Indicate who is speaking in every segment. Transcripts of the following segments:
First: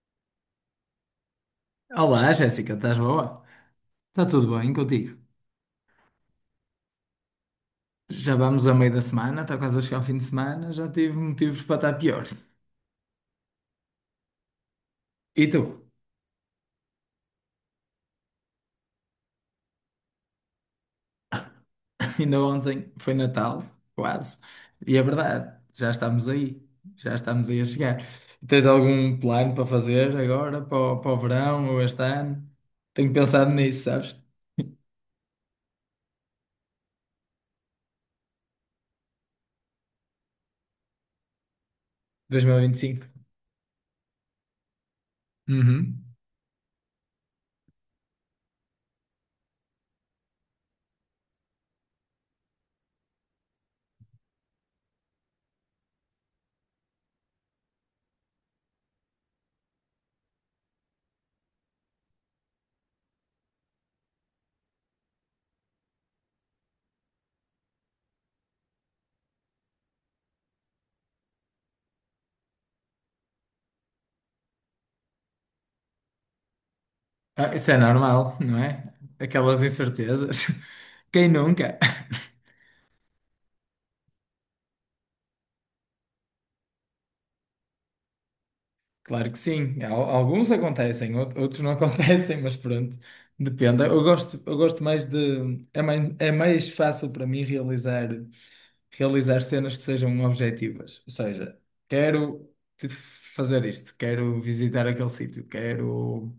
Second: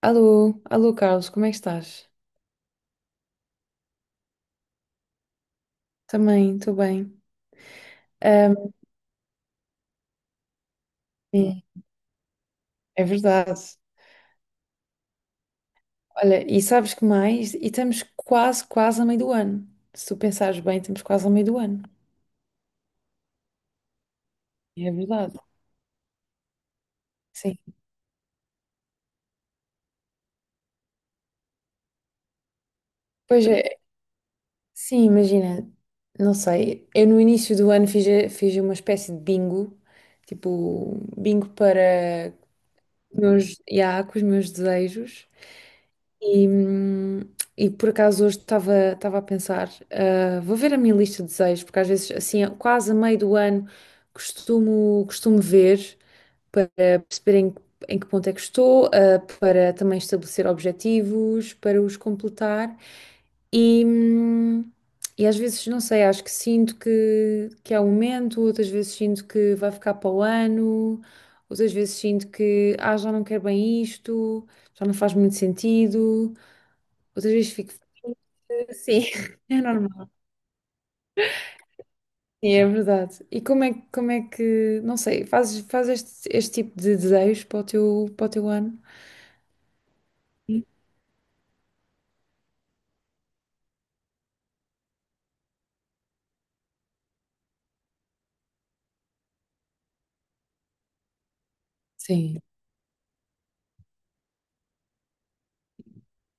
Speaker 1: Alô, alô Carlos, como é que estás?
Speaker 2: Olá, Jéssica, estás boa? Está tudo bem contigo?
Speaker 1: Também, estou bem.
Speaker 2: Já vamos
Speaker 1: Ahm,
Speaker 2: a meio da semana, está quase a chegar ao fim de semana, já tive motivos
Speaker 1: sim,
Speaker 2: para estar pior.
Speaker 1: é verdade.
Speaker 2: E tu?
Speaker 1: Olha, e sabes que mais? E estamos quase, quase a meio do ano. Se tu pensares bem, estamos quase a meio do ano.
Speaker 2: Ainda ontem foi Natal, quase.
Speaker 1: É
Speaker 2: É
Speaker 1: verdade,
Speaker 2: verdade, já estamos aí, a
Speaker 1: sim.
Speaker 2: chegar. Tens algum plano para fazer agora, para o verão ou este ano? Tenho
Speaker 1: Pois
Speaker 2: pensado
Speaker 1: é,
Speaker 2: nisso, sabes?
Speaker 1: sim, imagina, não sei, eu no início do ano fiz uma espécie de bingo, tipo, bingo
Speaker 2: 2025.
Speaker 1: yeah, com os meus desejos.
Speaker 2: Uhum.
Speaker 1: E, hum, e por acaso hoje estava a pensar, ah, vou ver a minha lista de desejos, porque às vezes, assim, quase a meio do ano, costumo ver para perceber em que ponto é que estou, ah, para também estabelecer objetivos, para os completar. E, hum, e às vezes, não sei, acho que sinto que é o momento, outras vezes sinto que vai ficar para o ano, outras vezes sinto que, ah, já não quero bem isto, já não faz muito sentido. Outras vezes
Speaker 2: Isso
Speaker 1: fico.
Speaker 2: é normal, não é?
Speaker 1: Sim. É
Speaker 2: Aquelas
Speaker 1: normal.
Speaker 2: incertezas. Quem nunca?
Speaker 1: Sim, é verdade. E como é que, não sei, fazes este tipo de desejos para o teu ano?
Speaker 2: Claro que sim. Alguns acontecem, outros não acontecem, mas pronto, depende. Eu gosto mais de. É mais fácil para mim realizar, realizar cenas que sejam objetivas. Ou seja,
Speaker 1: Sim,
Speaker 2: quero fazer isto, quero visitar aquele sítio, quero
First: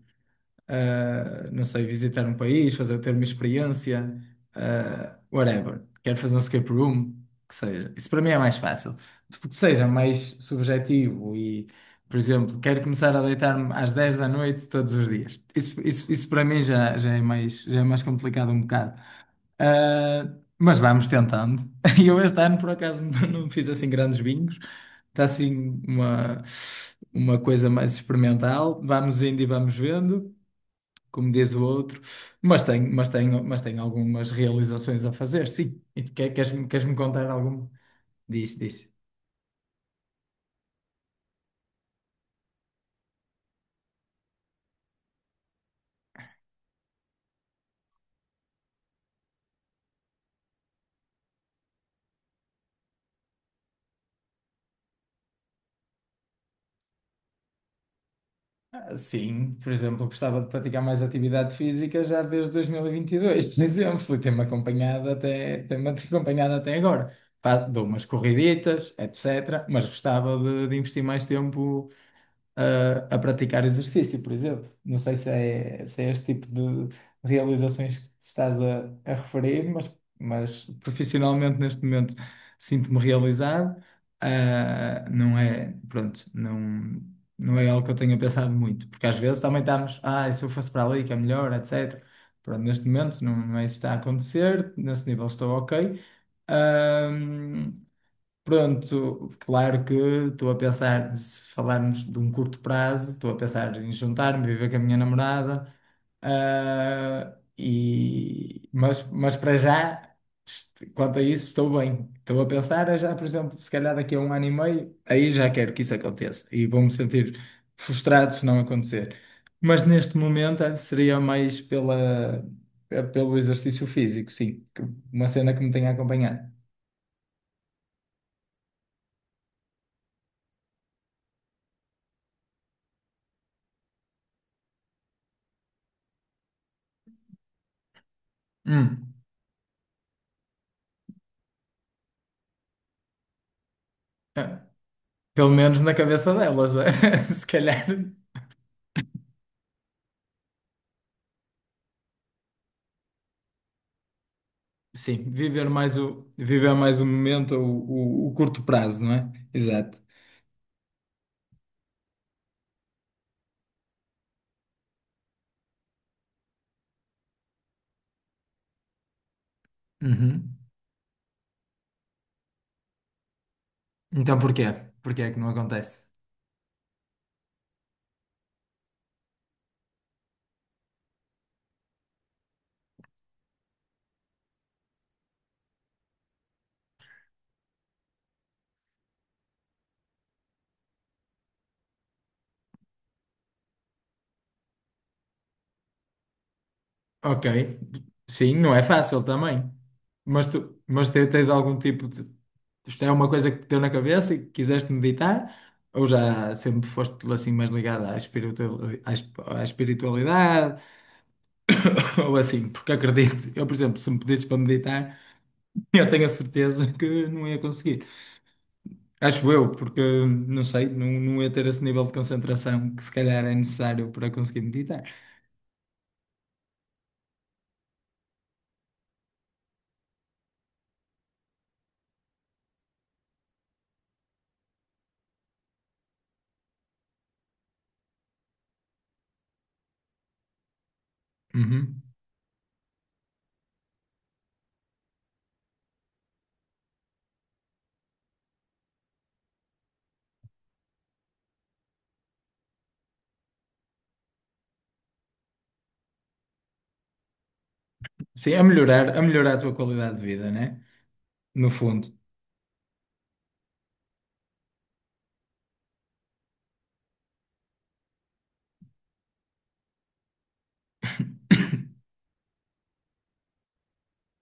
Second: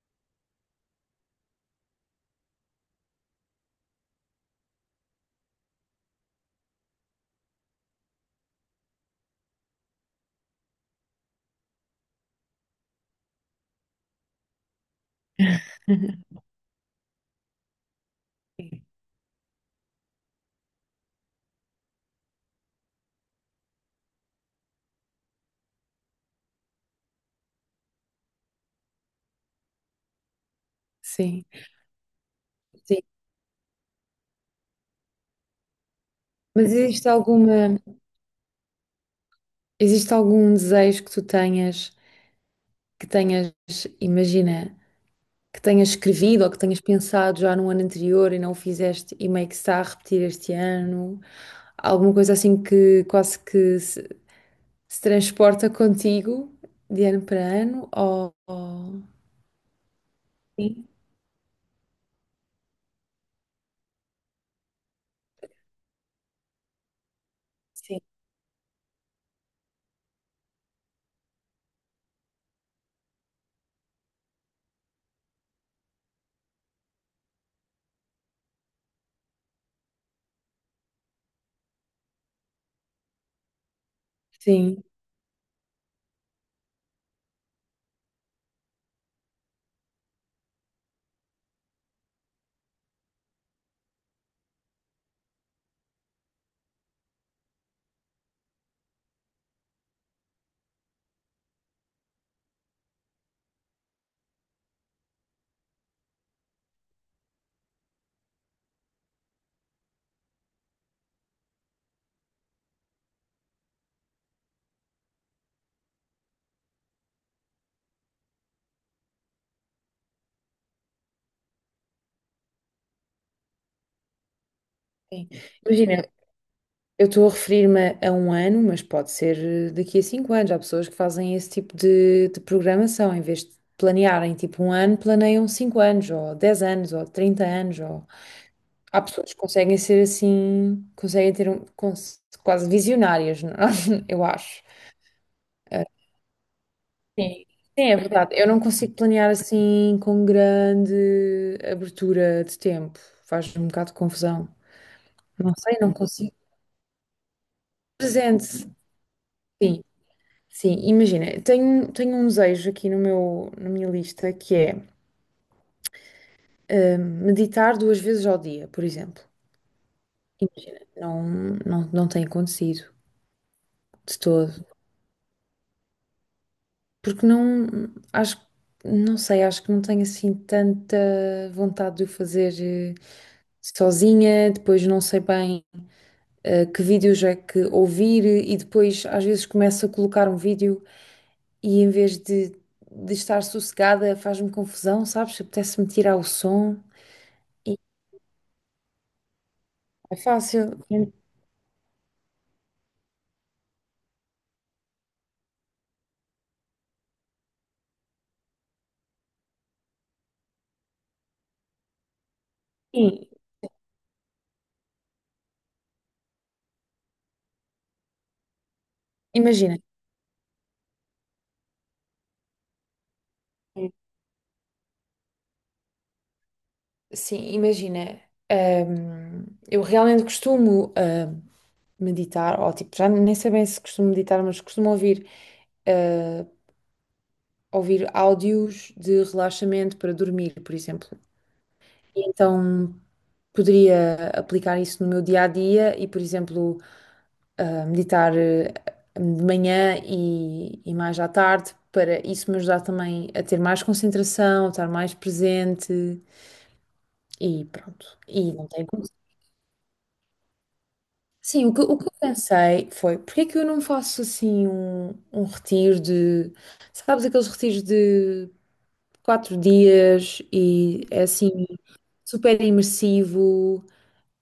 Speaker 2: não sei, visitar um país, fazer, ter uma experiência, whatever. Quero fazer um escape room, que seja. Isso para mim é mais fácil. Tipo, que seja mais subjetivo e, por exemplo, quero começar a deitar-me às 22h todos os dias. Isso para mim já é já é mais complicado um bocado. Ah, mas vamos tentando. E eu este ano, por acaso, não fiz assim grandes bingos. Está assim uma coisa mais experimental. Vamos indo e vamos vendo como
Speaker 1: sim,
Speaker 2: diz o outro, mas tenho,
Speaker 1: sim.
Speaker 2: mas tenho, mas tenho algumas realizações a fazer, sim. E tu
Speaker 1: Mas
Speaker 2: queres-me
Speaker 1: existe
Speaker 2: contar alguma?
Speaker 1: alguma,
Speaker 2: Diz, diz.
Speaker 1: existe algum desejo que tu tenhas, que tenhas, imagina, que tenhas escrevido ou que tenhas pensado já no ano anterior e não o fizeste e meio que se está a repetir este ano? Alguma coisa assim que quase que se transporta contigo de ano para ano? Ou, ou...
Speaker 2: Sim, por exemplo, gostava de praticar
Speaker 1: Sim,
Speaker 2: mais atividade física já desde 2022, por exemplo, e tem-me acompanhado até agora. Dou
Speaker 1: sim,
Speaker 2: umas corriditas, etc., mas gostava de investir mais tempo a praticar exercício, por exemplo. Não sei se é este tipo de realizações que te estás a referir, mas profissionalmente neste momento sinto-me realizado.
Speaker 1: sim.
Speaker 2: Não é, pronto, não é algo que eu tenha pensado muito, porque às vezes também estamos, ah, e se eu fosse para ali que é melhor, etc. Pronto, neste momento não é isso que está a acontecer, nesse nível estou ok. Ahm, Pronto, claro que estou a pensar, se falarmos de um curto prazo, estou a pensar em juntar-me, viver com a minha namorada, ah, e, mas para já, quanto a isso, estou bem. Estou a pensar é já, por exemplo, se calhar daqui a 1 ano e meio, aí já quero que isso aconteça e vou-me sentir frustrado se não acontecer. Mas neste momento seria mais pelo exercício físico, sim, uma
Speaker 1: Sim.
Speaker 2: cena que me tenha
Speaker 1: Imagina,
Speaker 2: acompanhado.
Speaker 1: eu estou a referir-me a um ano, mas pode ser daqui a 5 anos. Há pessoas que fazem esse tipo de programação, em vez de planearem tipo um ano, planeiam 5 anos, ou 10 anos, ou 30 anos. Ou. Há
Speaker 2: Hum.
Speaker 1: pessoas que conseguem ser assim, conseguem quase visionárias, não? Eu
Speaker 2: Ah.
Speaker 1: acho.
Speaker 2: Pelo menos
Speaker 1: Ah,
Speaker 2: na cabeça delas, é?
Speaker 1: sim,
Speaker 2: Se calhar,
Speaker 1: sim, é verdade. Eu não consigo planear assim com grande abertura de tempo. Faz um bocado de confusão.
Speaker 2: sim,
Speaker 1: Não
Speaker 2: viver
Speaker 1: sei, não
Speaker 2: mais
Speaker 1: consigo.
Speaker 2: viver mais o momento, o curto
Speaker 1: Presente,
Speaker 2: prazo, não é?
Speaker 1: sim,
Speaker 2: Exato.
Speaker 1: sim, imagina, tenho um desejo aqui no meu, na minha lista que é meditar 2 vezes ao dia, por exemplo.
Speaker 2: Uhum.
Speaker 1: Imagina, não, não, não tem acontecido de
Speaker 2: Então
Speaker 1: todo,
Speaker 2: porquê? Porquê é que não acontece?
Speaker 1: porque não, acho, não sei, acho que não tenho assim tanta vontade de o fazer sozinha, depois não sei bem que vídeos é que ouvir e depois às vezes começo a colocar um vídeo e em vez de estar sossegada, faz-me confusão, sabes? Apetece-me tirar o som
Speaker 2: Ok,
Speaker 1: e
Speaker 2: sim, não é fácil também,
Speaker 1: é fácil.
Speaker 2: mas tens algum tipo de, isto é uma coisa que te deu na cabeça e que quiseste meditar, ou já sempre foste assim mais ligada à espiritualidade, ou assim, porque
Speaker 1: Sim,
Speaker 2: acredito, eu, por exemplo, se me pedisses para meditar. Eu tenho a certeza que não ia conseguir. Acho eu,
Speaker 1: imagina.
Speaker 2: porque não sei, não ia ter esse nível de concentração que se calhar é necessário para conseguir meditar.
Speaker 1: Sim, imagina. Eu realmente costumo meditar, ou tipo, já nem sei bem se costumo meditar, mas costumo hum, ouvir áudios de relaxamento para dormir, por exemplo.
Speaker 2: Uhum.
Speaker 1: E então poderia aplicar isso no meu dia a dia e, por exemplo, a meditar de manhã e mais à tarde, para isso me ajudar também a ter mais concentração, a estar mais presente e pronto. E
Speaker 2: Sim,
Speaker 1: não tem como.
Speaker 2: a melhorar a tua qualidade de vida, né?
Speaker 1: Sim,
Speaker 2: No
Speaker 1: o que eu
Speaker 2: fundo.
Speaker 1: pensei foi, porque é que eu não faço assim um retiro de, sabes, aqueles retiros de 4 dias e é assim super imersivo,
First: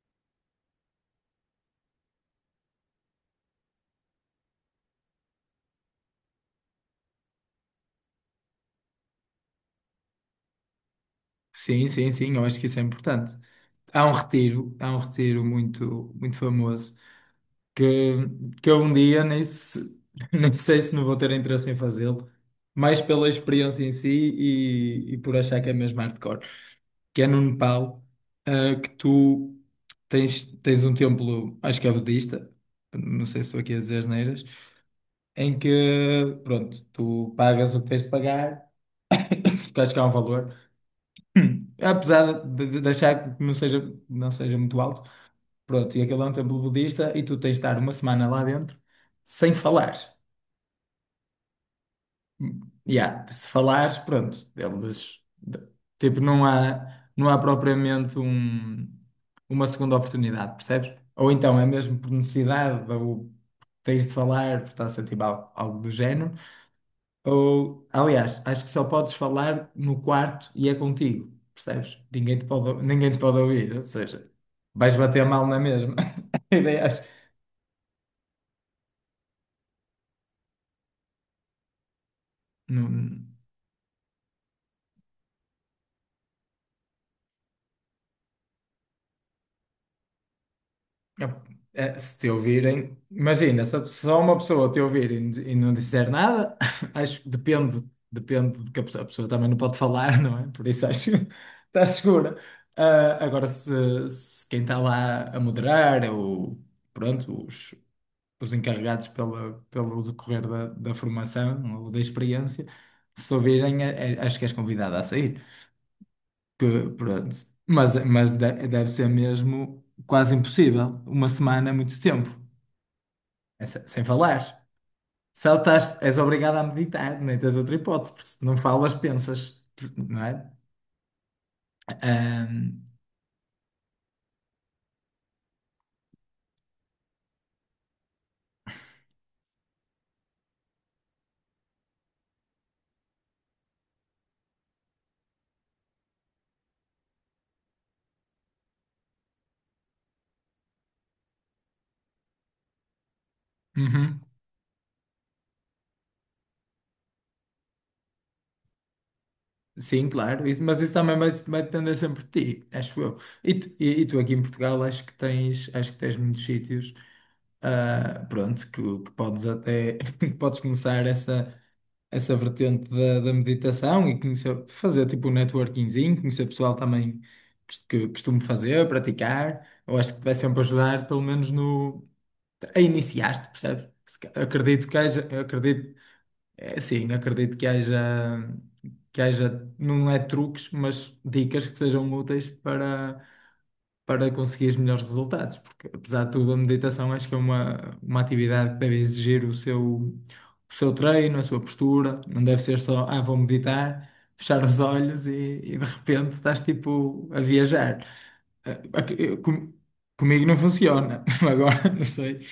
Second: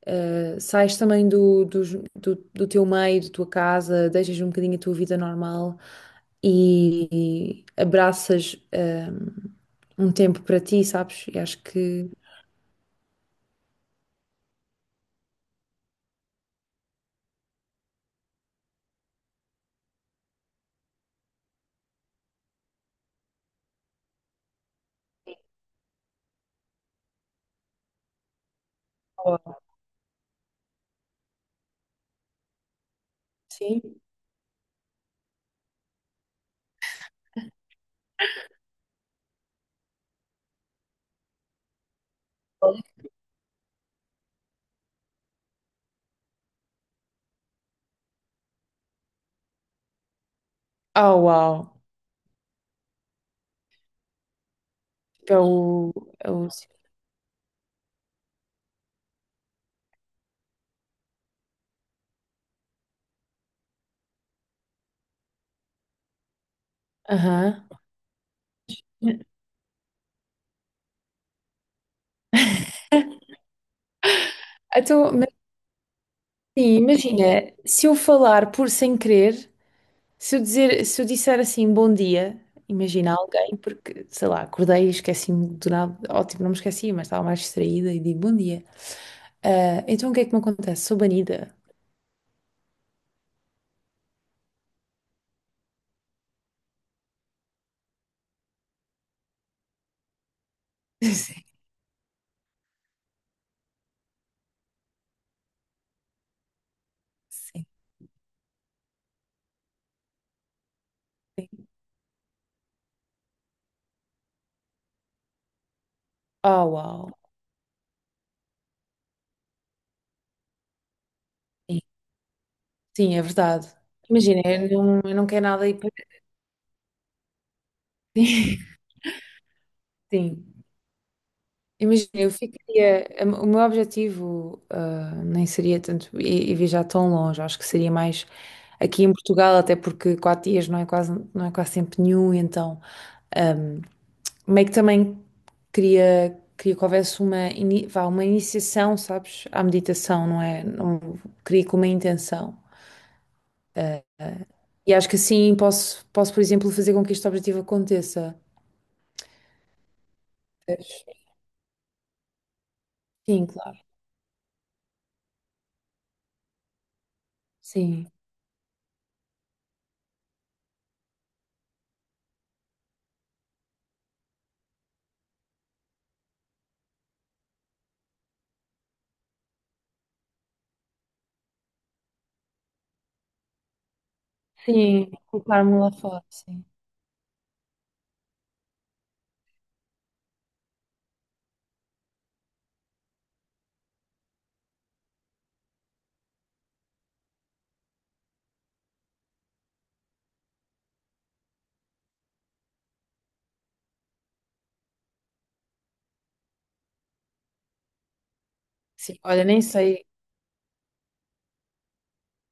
Speaker 1: Sais também do teu meio, da tua casa, deixas um bocadinho a tua vida normal e, abraças um tempo para ti, sabes? E acho que
Speaker 2: Sim, eu acho que isso é importante. Há um retiro muito famoso que, que eu um dia nem, se- nem sei se não vou ter interesse em fazê-lo, mais pela experiência em si e por achar que é mesmo hardcore. Que é no Nepal, que tu tens um templo, acho que é budista, não sei se estou aqui a dizer
Speaker 1: sim.
Speaker 2: asneiras, em que, pronto, tu pagas o que tens de pagar, acho que há um valor, apesar de achar que não seja, não seja muito alto, pronto, e aquele é um templo budista e tu tens de estar uma semana lá dentro sem falar.
Speaker 1: Oh, uau!
Speaker 2: Yeah, se falares, pronto, eles
Speaker 1: É o.
Speaker 2: tipo,
Speaker 1: É o...
Speaker 2: não há propriamente uma segunda oportunidade, percebes? Ou então é mesmo por necessidade, ou tens de falar, por estás a sentir algo, algo do género,
Speaker 1: Aham.
Speaker 2: ou aliás, acho que só podes falar no quarto e é contigo, percebes? Ninguém te pode, ninguém te pode ouvir, ou seja, vais
Speaker 1: Então,
Speaker 2: bater
Speaker 1: mas
Speaker 2: mal na mesma.
Speaker 1: sim,
Speaker 2: Ideias.
Speaker 1: imagina, se eu falar por sem querer, se eu disser assim bom dia, imagina a
Speaker 2: Não.
Speaker 1: alguém, porque sei lá, acordei e esqueci-me do nada, ótimo, não me esqueci, mas estava mais distraída e digo bom dia. Ah, então o que é que me acontece? Sou
Speaker 2: Eu-
Speaker 1: banida.
Speaker 2: Se te ouvirem, imagina, se a pessoa- só uma pessoa te ouvir e não disser nada, acho que depende, depende de que a pessoa também não pode falar, não é? Por isso acho que estás segura. Agora, se quem está lá a moderar ou pronto,
Speaker 1: Sim, sim.
Speaker 2: os encarregados pelo decorrer da formação ou da experiência, se ouvirem, acho que és convidada a sair
Speaker 1: Oh,
Speaker 2: que,
Speaker 1: uau.
Speaker 2: pronto. Mas deve ser mesmo quase impossível. Uma semana é
Speaker 1: Sim,
Speaker 2: muito tempo,
Speaker 1: sim, é
Speaker 2: é
Speaker 1: verdade.
Speaker 2: sem falar.
Speaker 1: Imagina, eu não quero
Speaker 2: Se
Speaker 1: nada ir para.
Speaker 2: estás, és obrigado a meditar, nem tens outra hipótese, porque se não falas, pensas, não é?
Speaker 1: Sim. Imagina, eu
Speaker 2: Ahm,
Speaker 1: ficaria. O meu objetivo, ah, nem seria tanto ir viajar tão longe. Acho que seria mais aqui em Portugal, até porque 4 dias não é quase tempo nenhum. Então, meio que também queria que houvesse vá, uma iniciação, sabes, à meditação, não é? Não, queria com uma intenção.
Speaker 2: uhum.
Speaker 1: E acho que assim posso, por exemplo, fazer com que este objetivo aconteça.
Speaker 2: Sim, claro, isso- mas
Speaker 1: Pois.
Speaker 2: isso também vai depender sempre de ti, acho eu.
Speaker 1: Sim, claro.
Speaker 2: E tu aqui em Portugal acho que tens muitos sítios,
Speaker 1: Sim.
Speaker 2: ah, pronto, que podes até, que podes começar essa. Essa vertente da meditação e conhecer, fazer tipo um networkingzinho, conhecer pessoal também que costumo fazer, praticar. Eu acho que te vai sempre ajudar, pelo menos no, a iniciar-te, percebes? Se ca- Acredito que
Speaker 1: Sim,
Speaker 2: haja, eu
Speaker 1: colocar-me lá
Speaker 2: acredito,
Speaker 1: fora, sim.
Speaker 2: é, sim, acredito que haja, não é truques, mas dicas que sejam úteis para conseguir os melhores resultados, porque apesar de tudo, a meditação acho que é uma atividade que deve exigir o seu treino, a sua postura, não deve ser só, ah, vou meditar, fechar os olhos e de repente estás tipo a viajar. Ah, ok,
Speaker 1: Sim, olha, nem sei,
Speaker 2: comigo não funciona, agora não sei.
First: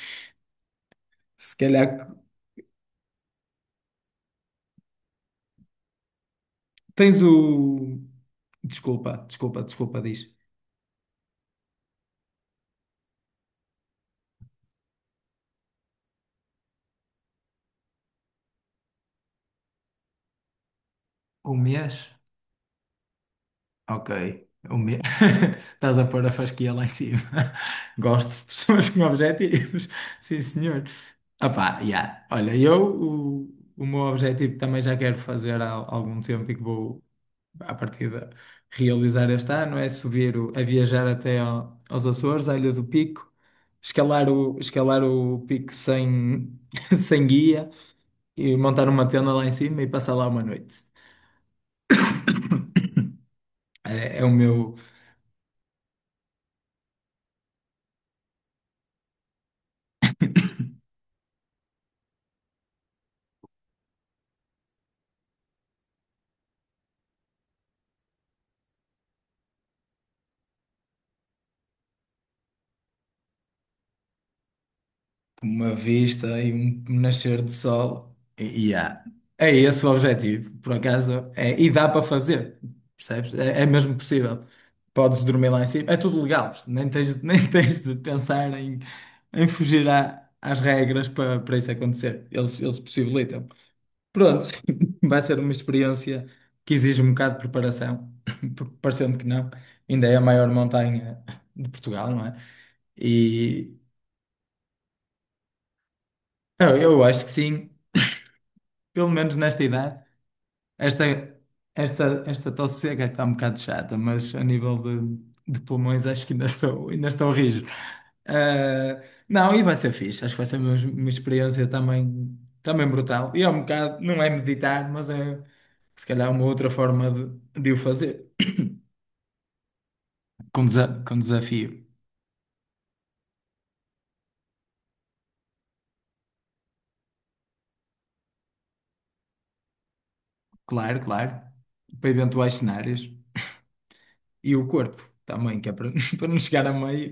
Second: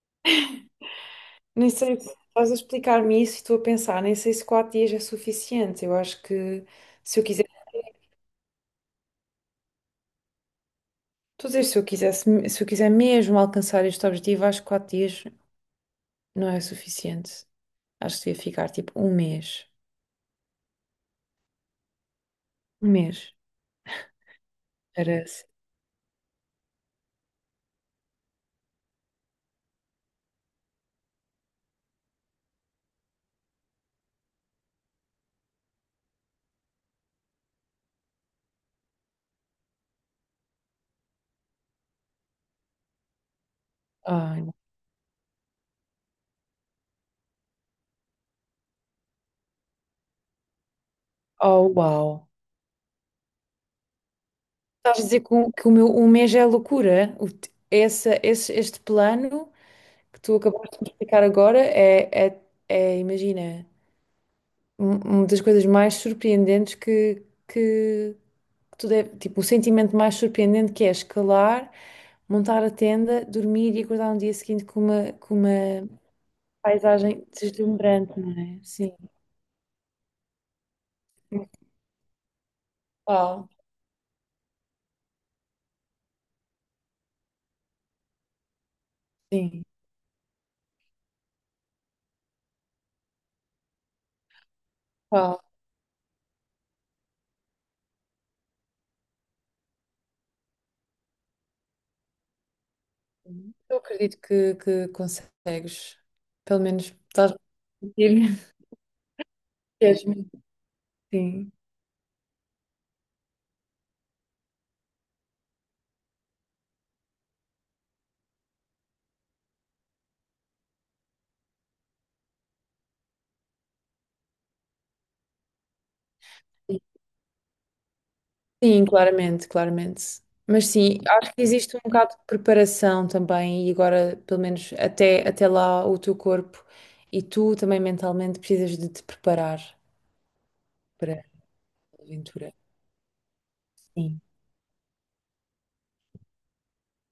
Speaker 2: Se
Speaker 1: nem sei,
Speaker 2: calhar
Speaker 1: se estás a explicar-me isso e estou a pensar, nem sei se 4 dias é suficiente. Eu acho que
Speaker 2: tens
Speaker 1: se eu quiser,
Speaker 2: o. Desculpa, desculpa, desculpa, diz.
Speaker 1: estou a dizer, se eu quiser mesmo alcançar este objetivo, acho que 4 dias não é suficiente. Acho que devia ficar tipo um mês.
Speaker 2: Um mês?
Speaker 1: Um mês.
Speaker 2: Ok. O me...
Speaker 1: Parece.
Speaker 2: Estás a pôr a fasquia lá em cima. Gosto de pessoas com objetivos. Sim, senhor. Opá, yeah. Olha, eu o meu objetivo também já quero fazer há algum tempo e que vou, à partida, realizar este ano é subir, a viajar aos Açores, à Ilha do Pico,
Speaker 1: Ai,
Speaker 2: escalar o pico sem, sem guia e montar uma tenda lá em cima e passar lá uma noite.
Speaker 1: oh, uau.
Speaker 2: É o meu,
Speaker 1: Estás a dizer que o meu um mês é loucura. O te- essa- esse- este plano que tu acabaste de me explicar agora imagina, uma das coisas mais surpreendentes que, que tu deve, tipo, o sentimento mais surpreendente que é escalar, montar a tenda, dormir e acordar no dia seguinte com uma, com
Speaker 2: uma
Speaker 1: uma
Speaker 2: vista e um
Speaker 1: paisagem
Speaker 2: nascer do sol.
Speaker 1: deslumbrante, não é?
Speaker 2: E
Speaker 1: Sim.
Speaker 2: há. É esse o objetivo, por acaso. É, e dá para fazer, percebes?
Speaker 1: Uau,
Speaker 2: É, é mesmo possível. Podes dormir lá em cima, é tudo legal, nem tens, nem tens de pensar em, em
Speaker 1: sim,
Speaker 2: fugir às regras para, para isso acontecer. Eles possibilitam. Pronto, vai ser
Speaker 1: uau.
Speaker 2: uma experiência que exige um bocado de preparação, porque parecendo que não, ainda é a maior montanha de Portugal, não é? E
Speaker 1: Eu acredito que consegues. Pelo menos
Speaker 2: eu acho que
Speaker 1: estás a
Speaker 2: sim.
Speaker 1: conseguir.
Speaker 2: Pelo menos nesta idade,
Speaker 1: Jasmine,
Speaker 2: esta,
Speaker 1: sim,
Speaker 2: esta tosse seca que está um bocado chata, mas a nível de pulmões acho que ainda estou rijo. Ah, não, e vai ser fixe, acho que vai ser uma experiência também brutal. E é um bocado, não é meditar, mas é se calhar uma outra forma de o fazer.
Speaker 1: sim, claramente, claramente.
Speaker 2: Com,
Speaker 1: Mas sim,
Speaker 2: desa- com
Speaker 1: acho que existe um
Speaker 2: desafio,
Speaker 1: bocado de preparação também, e agora, pelo menos até lá, o teu corpo e tu também mentalmente precisas de te preparar
Speaker 2: claro,
Speaker 1: para a
Speaker 2: claro, para
Speaker 1: aventura.
Speaker 2: eventuais cenários.
Speaker 1: Sim.
Speaker 2: E o corpo também, que é para, para não chegar a meio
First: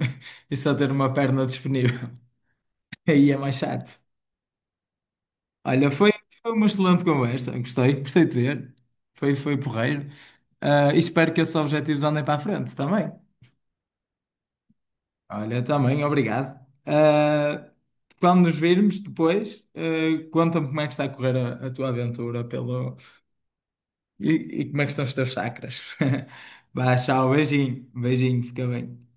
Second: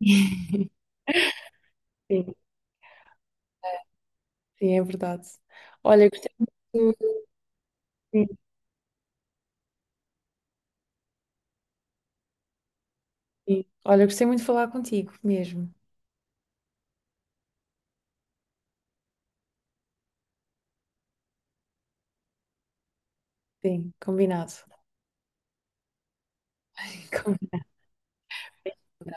Speaker 2: e só ter uma perna disponível.
Speaker 1: Sim,
Speaker 2: Aí é mais chato.
Speaker 1: sim, é verdade.
Speaker 2: Olha,
Speaker 1: Olha,
Speaker 2: foi,
Speaker 1: gostei
Speaker 2: foi uma excelente
Speaker 1: muito,
Speaker 2: conversa. Gostei, gostei
Speaker 1: sim,
Speaker 2: de ver. Foi, foi porreiro. E espero que esses objetivos andem para a frente também.
Speaker 1: sim. Olha, gostei muito de falar contigo
Speaker 2: Olha,
Speaker 1: mesmo.
Speaker 2: também, obrigado. Ah, quando nos virmos depois, ah, conta-me como é que está a correr a tua aventura pelo...
Speaker 1: Sim, combinado.
Speaker 2: E, e como é que estão os teus chakras. Vá, tchau,
Speaker 1: Combinado.
Speaker 2: beijinho, beijinho, fica bem.